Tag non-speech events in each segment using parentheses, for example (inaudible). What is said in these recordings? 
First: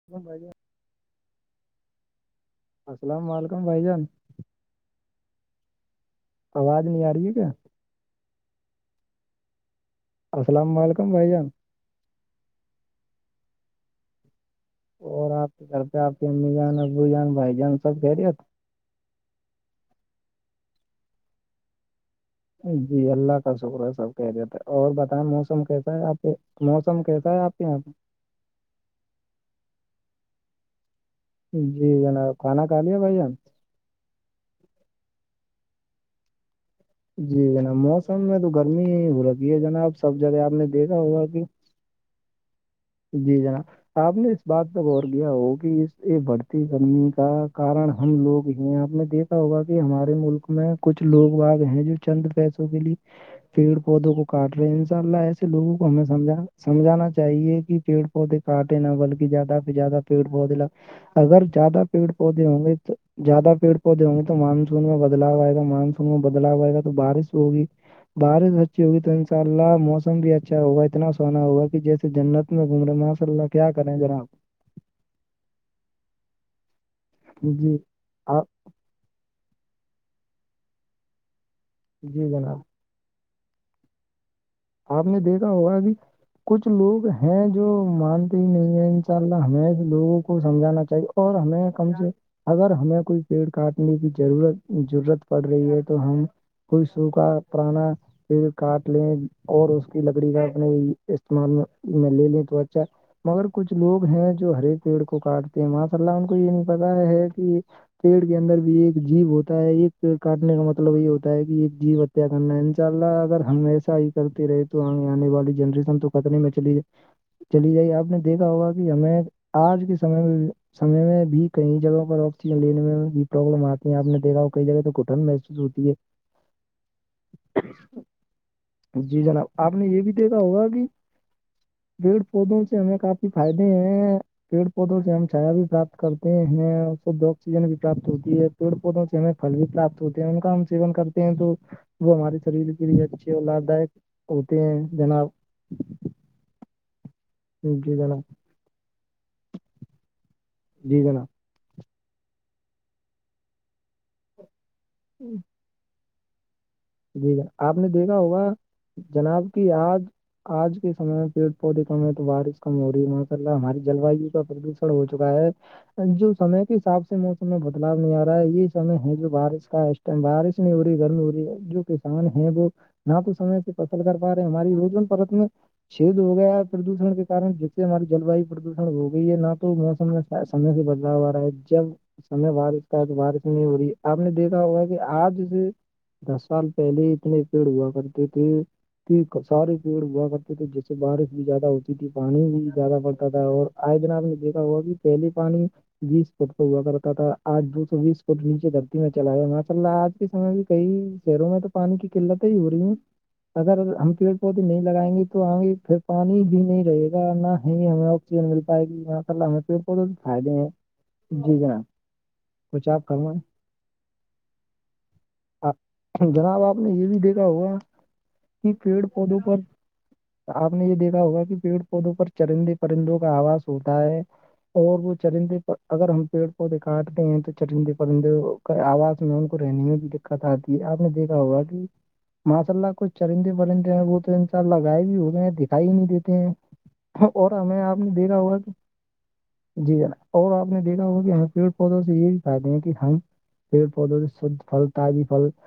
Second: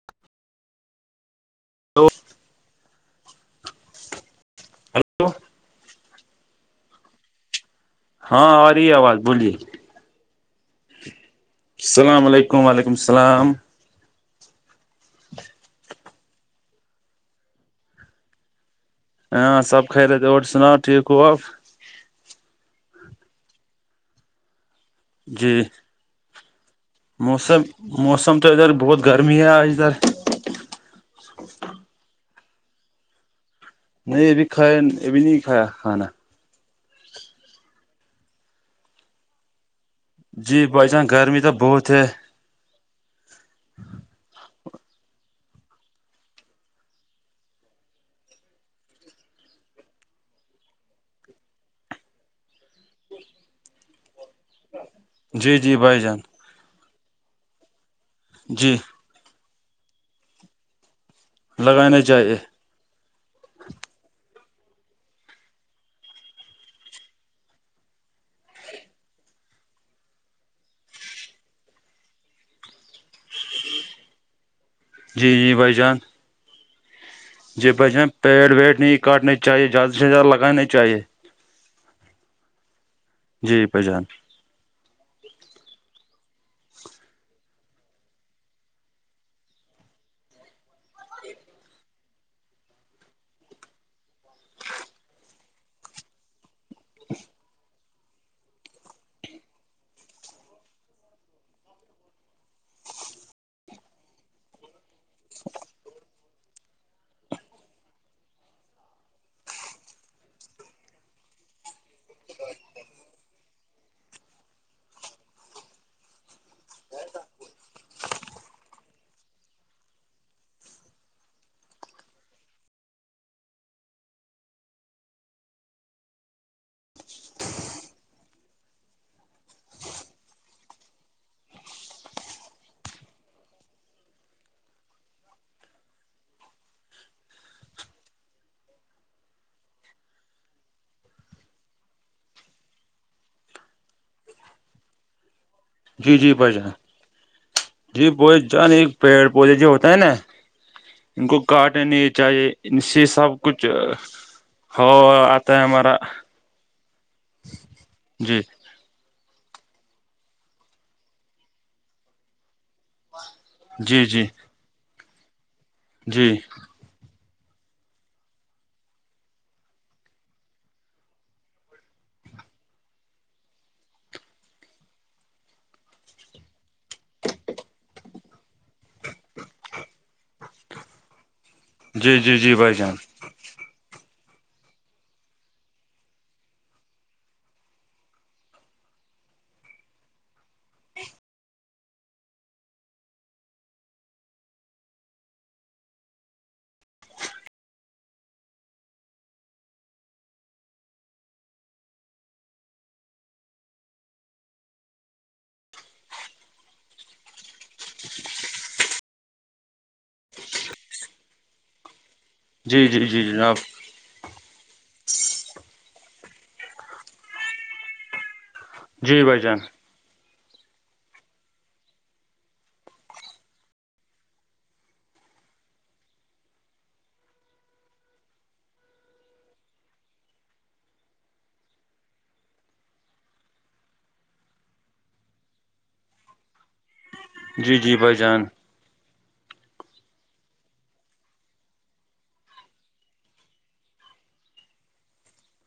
(unintelligible) (unintelligible) السلام علیکم بھائی جان ہلو آواز نہیں آ رہی ہے کیا ہاں آ رہی آواز بولیے السلام علیکم بھائی جان السلام علیکم و علیکم السلام اور آپ کے گھر پہ آپ کی امی جان ابو جان بھائی جان سب کہہ رہے ہو ہاں سب خیریت اور سناؤ ٹھیک کوا جی اللہ کا شکر ہے سب کہہ دیتے ہے اور بتائیں جی موسم کیسا ہے آپ کے موسم کیسا ہے آپ کے یہاں پہ ا تو ادھر بہت گرمی ہے آج ادھر جی جناب کھانا کھا لیا بھائی جان نہیں ابھی کھایا ابھی نہیں کھایا کھانا جی جناب موسم میں تو گرمی ہی ہو رہگ ہے جنابب سب جگہ آپ جی نے بھائی دیکھا جان ہوگا گرمی کہ تو بہت جی جناب آپ نے اس بات پر غور کیایا ہو کہ اس یہ بڑھتی کمی کا کارن ہم لوگ ہی آپ نے دیکھ ای ہوگا کہ ہمارے ملک میں کچھ لوگ باگ ہیں جو چند پیسوں کے لیے پیڑ پودوں کو کاٹ رہے ہیں انشاء اللہ ایسے جی جی لوگوں کو بھائی ہمیں جان سم سمجھانا چاہیے کہ پیڑ پہے جی کاٹے نہ بلکہ زیاد پ زیاد پیڑ پودے لگ اگر زیادہ لگانا پیڑ چاہیے پودے ہوں گے تو زیادہ پیڑ پودے ہوں گے تو مانسون میں بدلاؤ آئے گا مانسون میں بدلاؤ آئے گا تو بارش ہوگی بارش اچھی ہوگی تو ان شاء اللہ موسم بھی اچھا ہوگا اتنا سونا ہوگا کہ جیسے جنت کت میں گھوم رہے ہیں ماشاء اللہ کیا کرے ہیں ذراپ جی جی بائی جان جی بچان آپ پیڑ ویڑ نہیں کاٹنے چاہیے زیادہ سے زیادہ لگانا چاہیے جی جناب جی پجان آپ نے دیکھا ہوگا ا بھی کچھ لوگ ہیں جو مانتے ہی نہیں ہے ان شاء اللہ ہمیں لوگوں کو سمجھانا چاہیے اور ہمیں کم سے اگر ہمیں کوئی پیڑ کاٹنے کی ضرورت ضرورت پڑ رہی ہے تو ہم کوئی سو کاا پرانا پ کاٹ لیں اور اس کی لکڑی کا اپنے استعمال میں لے لیں تو اچھا مگر کچھ لوگ ہیں جو ہرے پیڑ کو کاٹتے ہیں ماںصا اللہ ان کو یہ نہیں پتا ہے کہ پیڑ کے اندر بھی ایک جیب ہوتا ہے ایک پیڑ کاٹنے کا مطلب یہ ہوتا ہے کہ ایک جی کرنا انشاء اللہ اگر ہم ایسا ہی کرتے رہے تو آنے والی جنریشن تو خطرے میں چلی چلی جائی آپ نے دیکھا ہوگا کہ ہمیں آج کے سمے میں سمے میں بھی کئی جگہ پر آکسیجن لینے میں بھی پرابلم آتی ہے آپ نے دیکھا کئی جگہ تو گٹھن محسوس ہوتی ہے جی جی جناب آپ نے یہ بھی دیکھا ہوگا کہ پیڑ پودوں سے ہمیں کافی فائدے ہیں پیڑ پودوں سے ہم چھایا بھی پراپت کرتے ہیں آکسیجن بھی پراپت ہوتی ہے پڑ پودوں سے ہمیں پل بھی پراپت ہوتے ہیں ان کا ہم سیون کرتے ہیں تو وہ ہمارے شریر کے لیے اچھے اور لابھ دائک ہوتے ہیں جناب جی جی بھائی جان جی بائی جان ایک پیڑ پودے جو ہوتا ہے نا جی ان جناب کو کاٹ نہیں چاہیے ان سے سب کچھ ہو آتا ہے مارا جییک آپ نے دیکھا ہوگا جناب کی آج آج کے سمے میں پیڑ پودے کم ہے تو بارش کم ہو رہی ہے م لہ ہماری جل جی جی واو کا پردوشن ہو چکا ہے جی جو سے حساب سے موسم میں بدلاؤ نہیں آ رہا ہے یہ سمے ہے جو بارش کا اسٹائم بارش نہیں ہو رہی گرمی ہو رہی ہے جو کسان ہے وہ نہ تو سمے سے فصل کر پا رہے ہیں ہماری رو پرت میں (unintelligible) چد ہو گیا ہے پردوشن کےارن جیس سے ہماری جل واو پردوشن ہو گئی ہے نہ تو موسم میں سمے سے بدلاؤ آ رہا ہے جب جی جی سمے جی بھائی جان بارشتا ہے تو بارش ہو رہی آپ نے دیکھا ہوگا کہ آج سے دس سال (unintelligible) پہلے اتنے پیڑ ہوا کرتے تھے (unintelligible) پ سارے پیڑ ہوا کرتے تھے جس سے بارش بھی زیادہ ہوتی تھی پانی بھی زیادہ پڑتا تھا اور (unintelligible) آئے دن آپ نے دیکھا وہ بھی پھیلی پانی (unintelligible) بیس فٹ تو ہوا کرتا تھا آج دو سو بیس فٹ نیچے دھرتی میں چلا گیا ماشاء اللہ آج کے سمے بھی کئی شیروں میں تو پانی کی قلت ہی ہو رہی ہے (unintelligible) اگر ہم پیڑ پودے نہیں لگائیں گے تو آے پھر پانی بھی نہیں رہے گا نہ ہی ہم (unintelligible) مل پائے گی ماشء اللہ ہمیں پ بہت فائدے ہیں جی جناب (unintelligible) جی جی آپ جی فرمائیں جناب ر جی بھائی جان (unintelligible) آپ نے یہ دیکھا ہوگا کہ پیڑ پودوں پر چرندے پرندوں کا آواز ہوتا ہے اور وہ چرندے پر اگر ہم پیڑ پودے کاٹتے ہیں تو چرندے پرندے (unintelligible) آواز میں ان کو رہنے میں بھی دقت آتی ہے آپ نے دیکھا ہوگا کہ (unintelligible) (unintelligible) جی جی بھائی جان (unintelligible) (unintelligible) (unintelligible)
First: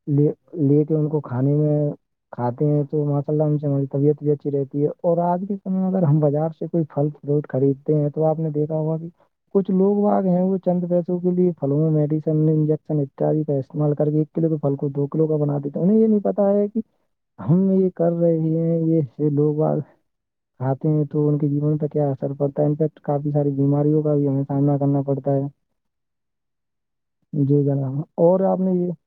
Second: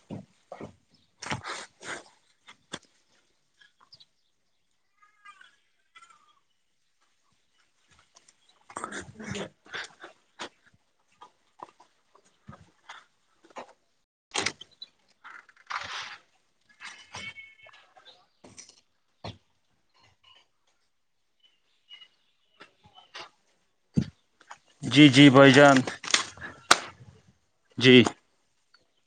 (unintelligible) (unintelligible) (unintelligible) (unintelligible) (unintelligible) (unintelligible) (unintelligible) جی جی بھائی جان جی (unintelligible)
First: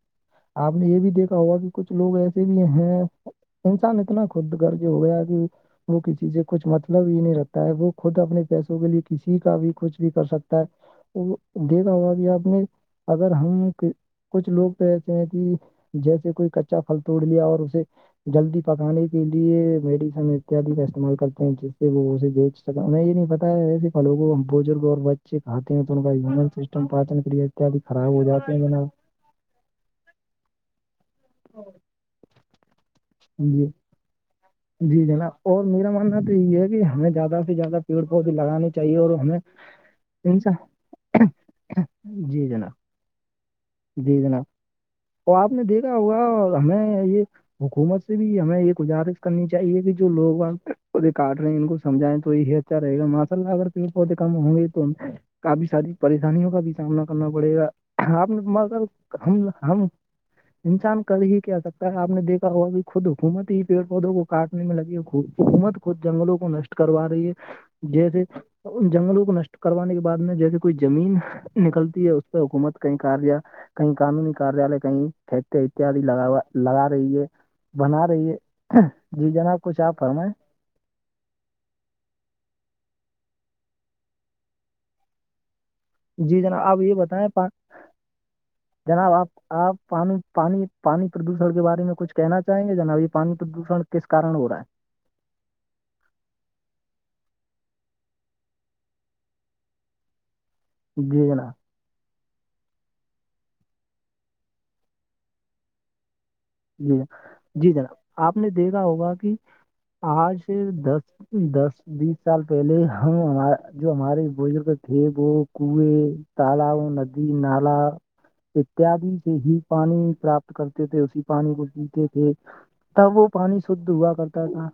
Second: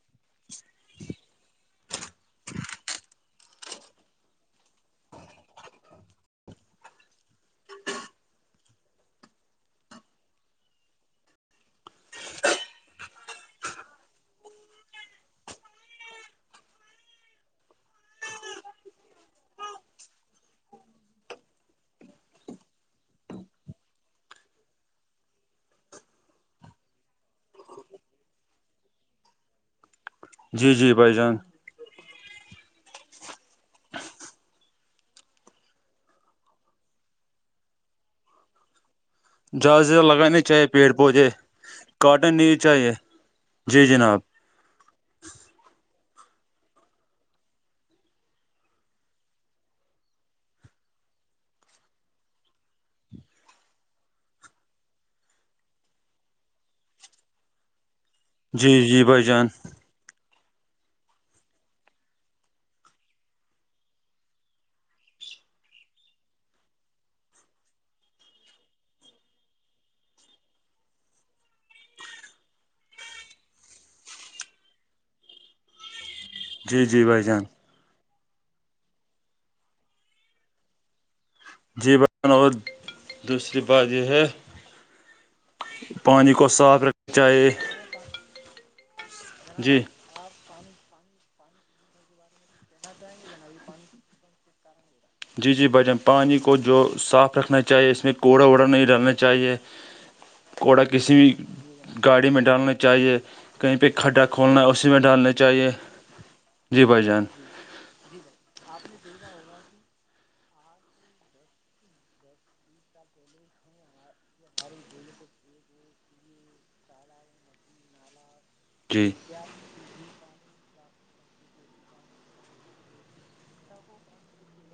(unintelligible) (unintelligible) (unintelligible) (unintelligible) (unintelligible) (unintelligible) (unintelligible) اتدھی خراب ہو جاتی انے جی جی بھائی جان (unintelligible) جی جناب اور میرا ماننا تو یہ ہے کہ ہمیں زیادہ سے زیادہ پیڑ پودے لگانے چاہیے اور ہمیں جہازز لگانے انسان چاہیے پیڑ پودے کاٹن جی نہیں جناب چاہیے جی جناب تو آپ نے دیکھا ہوگا ہمیں یہ حکومت سے بھی ہمیں یہ گزارش کرنی چاہیے کہ جو لوگ پودے کاٹ رہے ہیں ان کو سمجھائیں توی ہے چاراے مساللہ اگر ت پ ہوتی کم ہوگئی تو کافی ساری پریشانیوں کا بھی سامنا کرنا پڑے گا آپ جی جی نےگر بھائی ہم جان ہم انسان کل ہی کیا سکتا ہے آپ نے دیکا ہوا خود حکومت ہی پیڑ پودوں کو کاٹنے میں لگی حکومت خود جنگلوں کو نشٹ کروا رہی ہے جیسے ان جنگلوں کو نشٹ کروانے کے بعد میں جیسے کوئی زمین نکلتی ہے اس پہ حکومت کئیار کئی قانونی کاریالے کہیں کھیت اتیاد لگاا جی لگا جی رہی بھائی ہے جان بنا رہی ہے جی جناب کچھ آپ فرمائیں جی ب اور دوسری بات یہ ہے پانی جی کو جناب آپ صاف یہ رکھنا بتائیں پا- چاہیے جناب آپ آپ جی پانی پانی پانی پردوشن کے بارے میں کچھ کہنا چاہیں گے جناب یہ پانی پردوشن کس کارن ہو رہا ہے جی جی بھجان پانی کو جو صاف رکھنا چاہیے اس میں کوڑا ووڑا نہیں ڈلنا چاہیے (inaudible) گھوڑا کسی جی بھی جناب گاڑی میں ڈالنی چاہیے کہیں پہ کھڈا کھولنا ہے اسی میں ڈالنا چاہیے جی بھائی جان جی جنا آپ نے دیکھا ہوگا کہ آج دس دس بیس سال پہلے ہمار جو ہمارے بزرگ تھے وہ کنیں تالؤ ندی نالا اتیاد جی سے ہی پانی پراپت کرتے تھے اسی پانی کو پیتے تھے تب وہ پانی شھ ہوا کرتا تھا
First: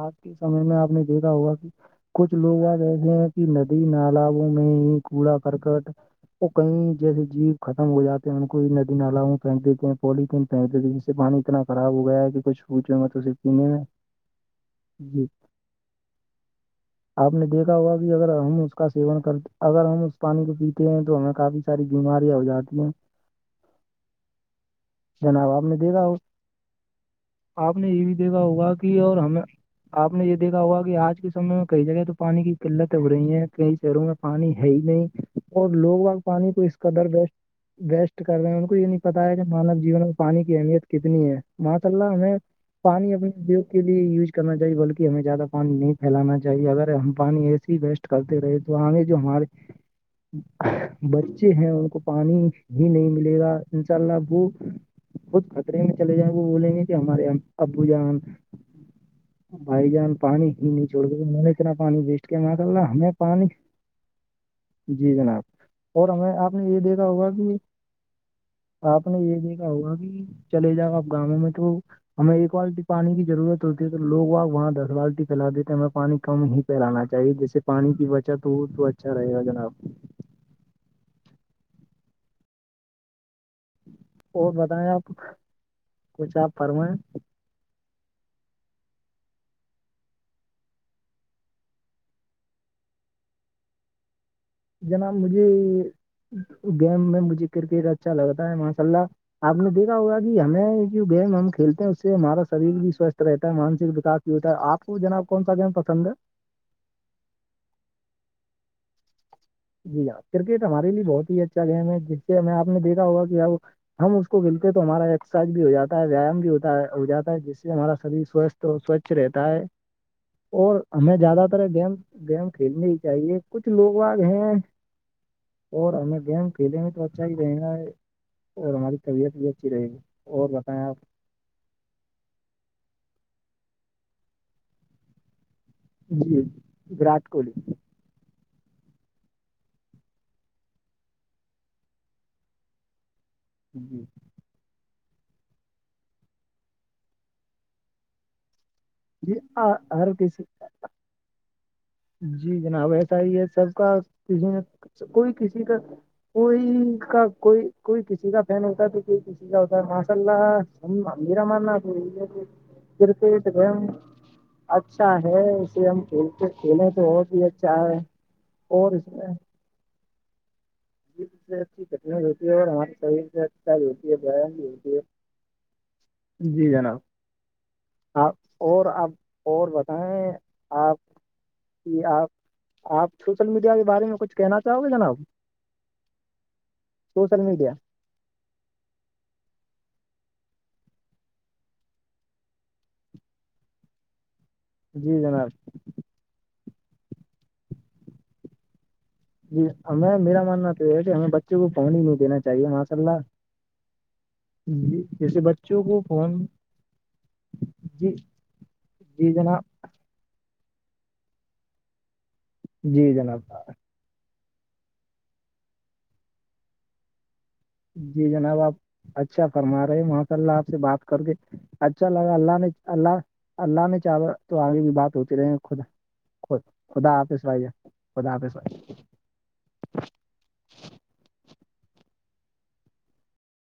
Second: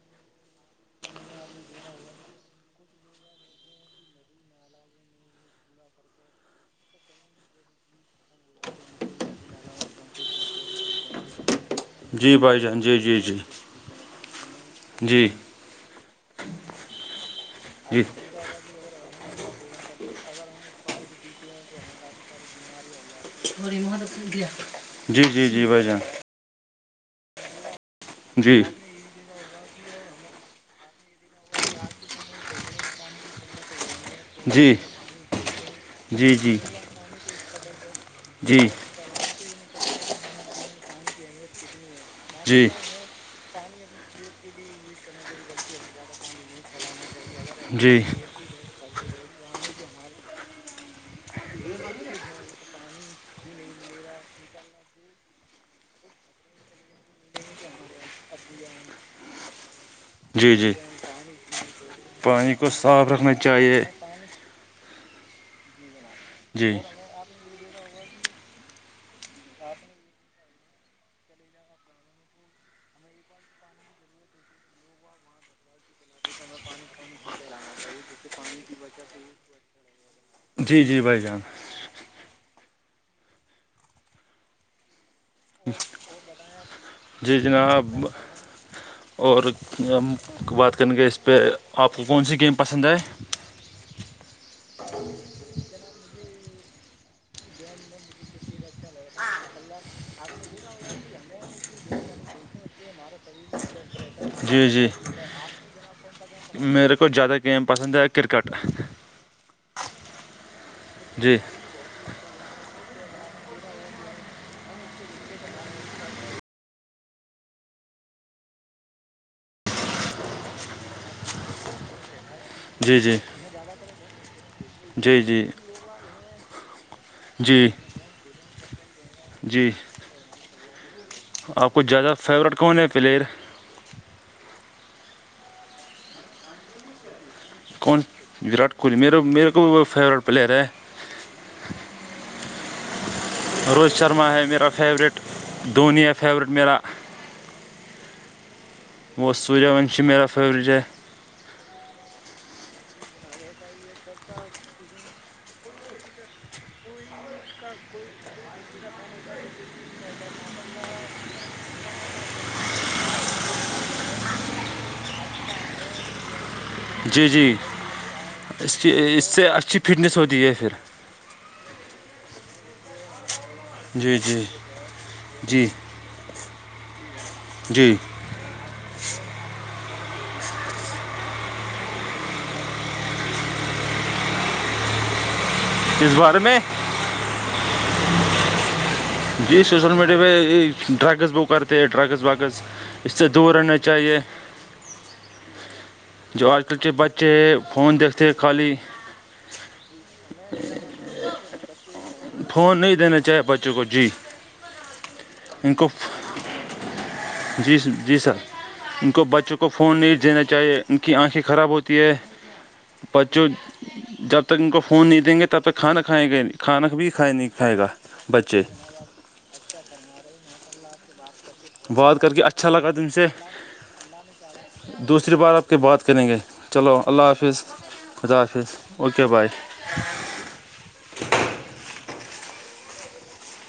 آج کے سمے میں آپ نے دیکھا ہوا کہ کچھ لوگ آج ایسے ہیں کہ ندی نالوں میں ہی کوڑا کرکٹ وہ کہیں جیسے جیو ختم ہو جاتے ہیں ان کو ندی نالا پھینک دیتے ہیں پالتھیین پہنک جس سے پانی اتنا خراب ہو گیا ہے جی کہ بھائی کچھ جان پوچ جی جی توے جی پینے میں جی آپ نے دیکھا ہوا جی بھی اگر ہم اس کا سیون کر اگر ہم اس پانی کو پیتے ہیں تو ہمیں کافی ساری بیماریاں ہو جاتی ہیں جی جی جناب آپ جی نے بھائی جان دیکھا ہو آپ نے یہ بھی دیکھا جی ہوگا کہ اور ہمیں آپ نے یہ دیکھا ہوا کہ آج کے سمے میں کئی جگہ تو پانی کی قلتیں ہو رہی ہیں کئی شہروں میں پانی ہے جی جی ہی نہیں اور لوگ بگ جی پانی جی کو اس قدر و وسٹ کر رہے ہیں ان کو یہ نہیں بتایا کہ مانو جیون میں پانی کی اہمیت کتنی ہے ماشاء اللہ ہمیں جی پانی اپنے کے لیے یوز کرنا چاہیے بلکہ ہمیں زیادہ پانی نہیں پھیلانا چاہیے اگر ہم پانی اے سی جی ویسٹ کرتے رہے تو ہمیں جو ہمارے بچے ہیں ان کو پانی ہی نہیں ملے گا انشاء اللہ وہ خود خطرے میں چلے جائیں وہولے نہیں تھے ہمارے یہاں ابو جان بھائی جان پانی جی ہی جی نہیں چھوڑ گ میں نے اتنا پانی وسٹ کیا م پانی کر کو اللہ صاف ہمیں رکھنا پانی چاہیے جی جناب اور ہمیں آپ نے جی یہ دیکھا ہوگا کہ آپ نے یہ د ایا ہوا کہ چلے جاؤ آپ گاؤںوں میں تو ہمیں ایک بالٹی پانی کی ضرورت ہوتی ہے تو لوگ وہاں دس بالٹی پھیلا دیتے ہیں ہمیں پانی کم ہی پلانا چاہیے جیسے پانی کی بچت ہو تو اچھا رہے گا جناب جی جی بھائی جان اور بتائیں آپ کچھ آپ فرمائیں جی جناب اور ہم بات کریں گے اس پہ آپ کو کون سی گیم پسند آئے جناب مجھے گیم میں مجھے کرکٹ اچھا لگتا ہے ماشاء اللہ آپ نے دیکھا ہوگا کہ ہمیں جو گیم ہم کھیلتے ہیں اس سے ہمارا شریر بھی سوستھ رہتا ہے مانسک وکاس جی ہوتا ہے آپ کو جناب کون سا گیم پسند ہے میرے کو زیاد گم پسند ہے کررکٹ جی ہاں کرکٹ ہمارے لیے بہت جی ہی اچھا گیم ہے جس سے ہم آپ نے دیکھا ہوگا کہ اب ہم اس کو ملتے تو ہمارا ایکسرسائز بھی ہو جاتا ہے ویام بھی ہوتا ہو جاتا ہے جس سے ہمارا شریر سوستھ تو سوچھ رہتا ہے اور ہمیں زیادہ تر گیم گیم کھیلنے ہی جی جی چاہیے کچھ لوگ آ جی جی اور ہمیں گیم کھیلے میں تو اچھا ہی رہے جی گا ہے اور ہماری طبیعت بھی اچھی جی رہے گی اور بتائیں آپ آپ کو زیادہ فیوریٹ کون ہے پلیئر جی وراٹ کوہلی کون وراٹ کوہلی میرے میرے کو فیوریٹ پلیئر ہے روہت جی شرما ہے میرا فیورٹ دھونی ہے فیورٹ میرا وہ جی سوریہ ون آ- ہر میرا کسی فیورٹ جائے جی جناب ایسا ہی ہے سب کا کسی نے کوئی کسی کا کوئی کا کوئی کوئی کسی کا فین ہوتا تو کوئی کسی تا ماشاء اللہمیرمک گ اچھا ہے اسے ہم کھیل کھیلیں تو اور جی بھی جی اچھا ہے اور کی اس میں سے اچھی فٹنس ہوتی ہے پھر سے اچھی کٹن ہوتی ہے اور ہم شریر سے اچھا بھی ہوتی ہے جی جی بیام بھی ہوتی ہے جی جی جناب جی آپ اور آپ اور بتائیں آپ جی آپ آپ سوشل میڈیا کے بارے میں کچھ کہنا چاہو گے جناب اس بارے میں سوشل میڈیا جی سوشل میڈیا پہ ڈرگس ب کرتے ڈرگس وگس اس سے دور رہنا چاہیے جی جناب جو آج کل کے بچے فون دیکھتے خالی جی ہمیں میرا ماننا تو یہ ہے کہ ہمیں بچوں کو پڑھنی نہیں دینا چاہیے فون ماشاء نہیں اللہ دینا چاہیے بچوں کو جی ج جیسے بچوں کو فون جی جی سر ان کو جی بچوں جناب کو فون نہیں دینا چاہیے چاہے ان کی آنکھیں خراب ہوتی ہے جی بچوں جناب جب تک ان کو فون نہیں دیں گے تب تک کھانا کھائیں گ کھانا بھی کھائے نہیں کھائے گا جی جناب بچے آپ اچھا فرما رہے ماشاء اللہ آپ سے بات کر کے اچھا بات اللہگا کر کے اللہ نے اچھا لگا تم اللہ سے اللہ نے چاہا تو آگے بھی بات دوسری ہوتی رہے بار ہیں آپ کے خود بات کریں گے خود چلو اللہ حافظ با خدا آ س حافظ بائی اوکے بائے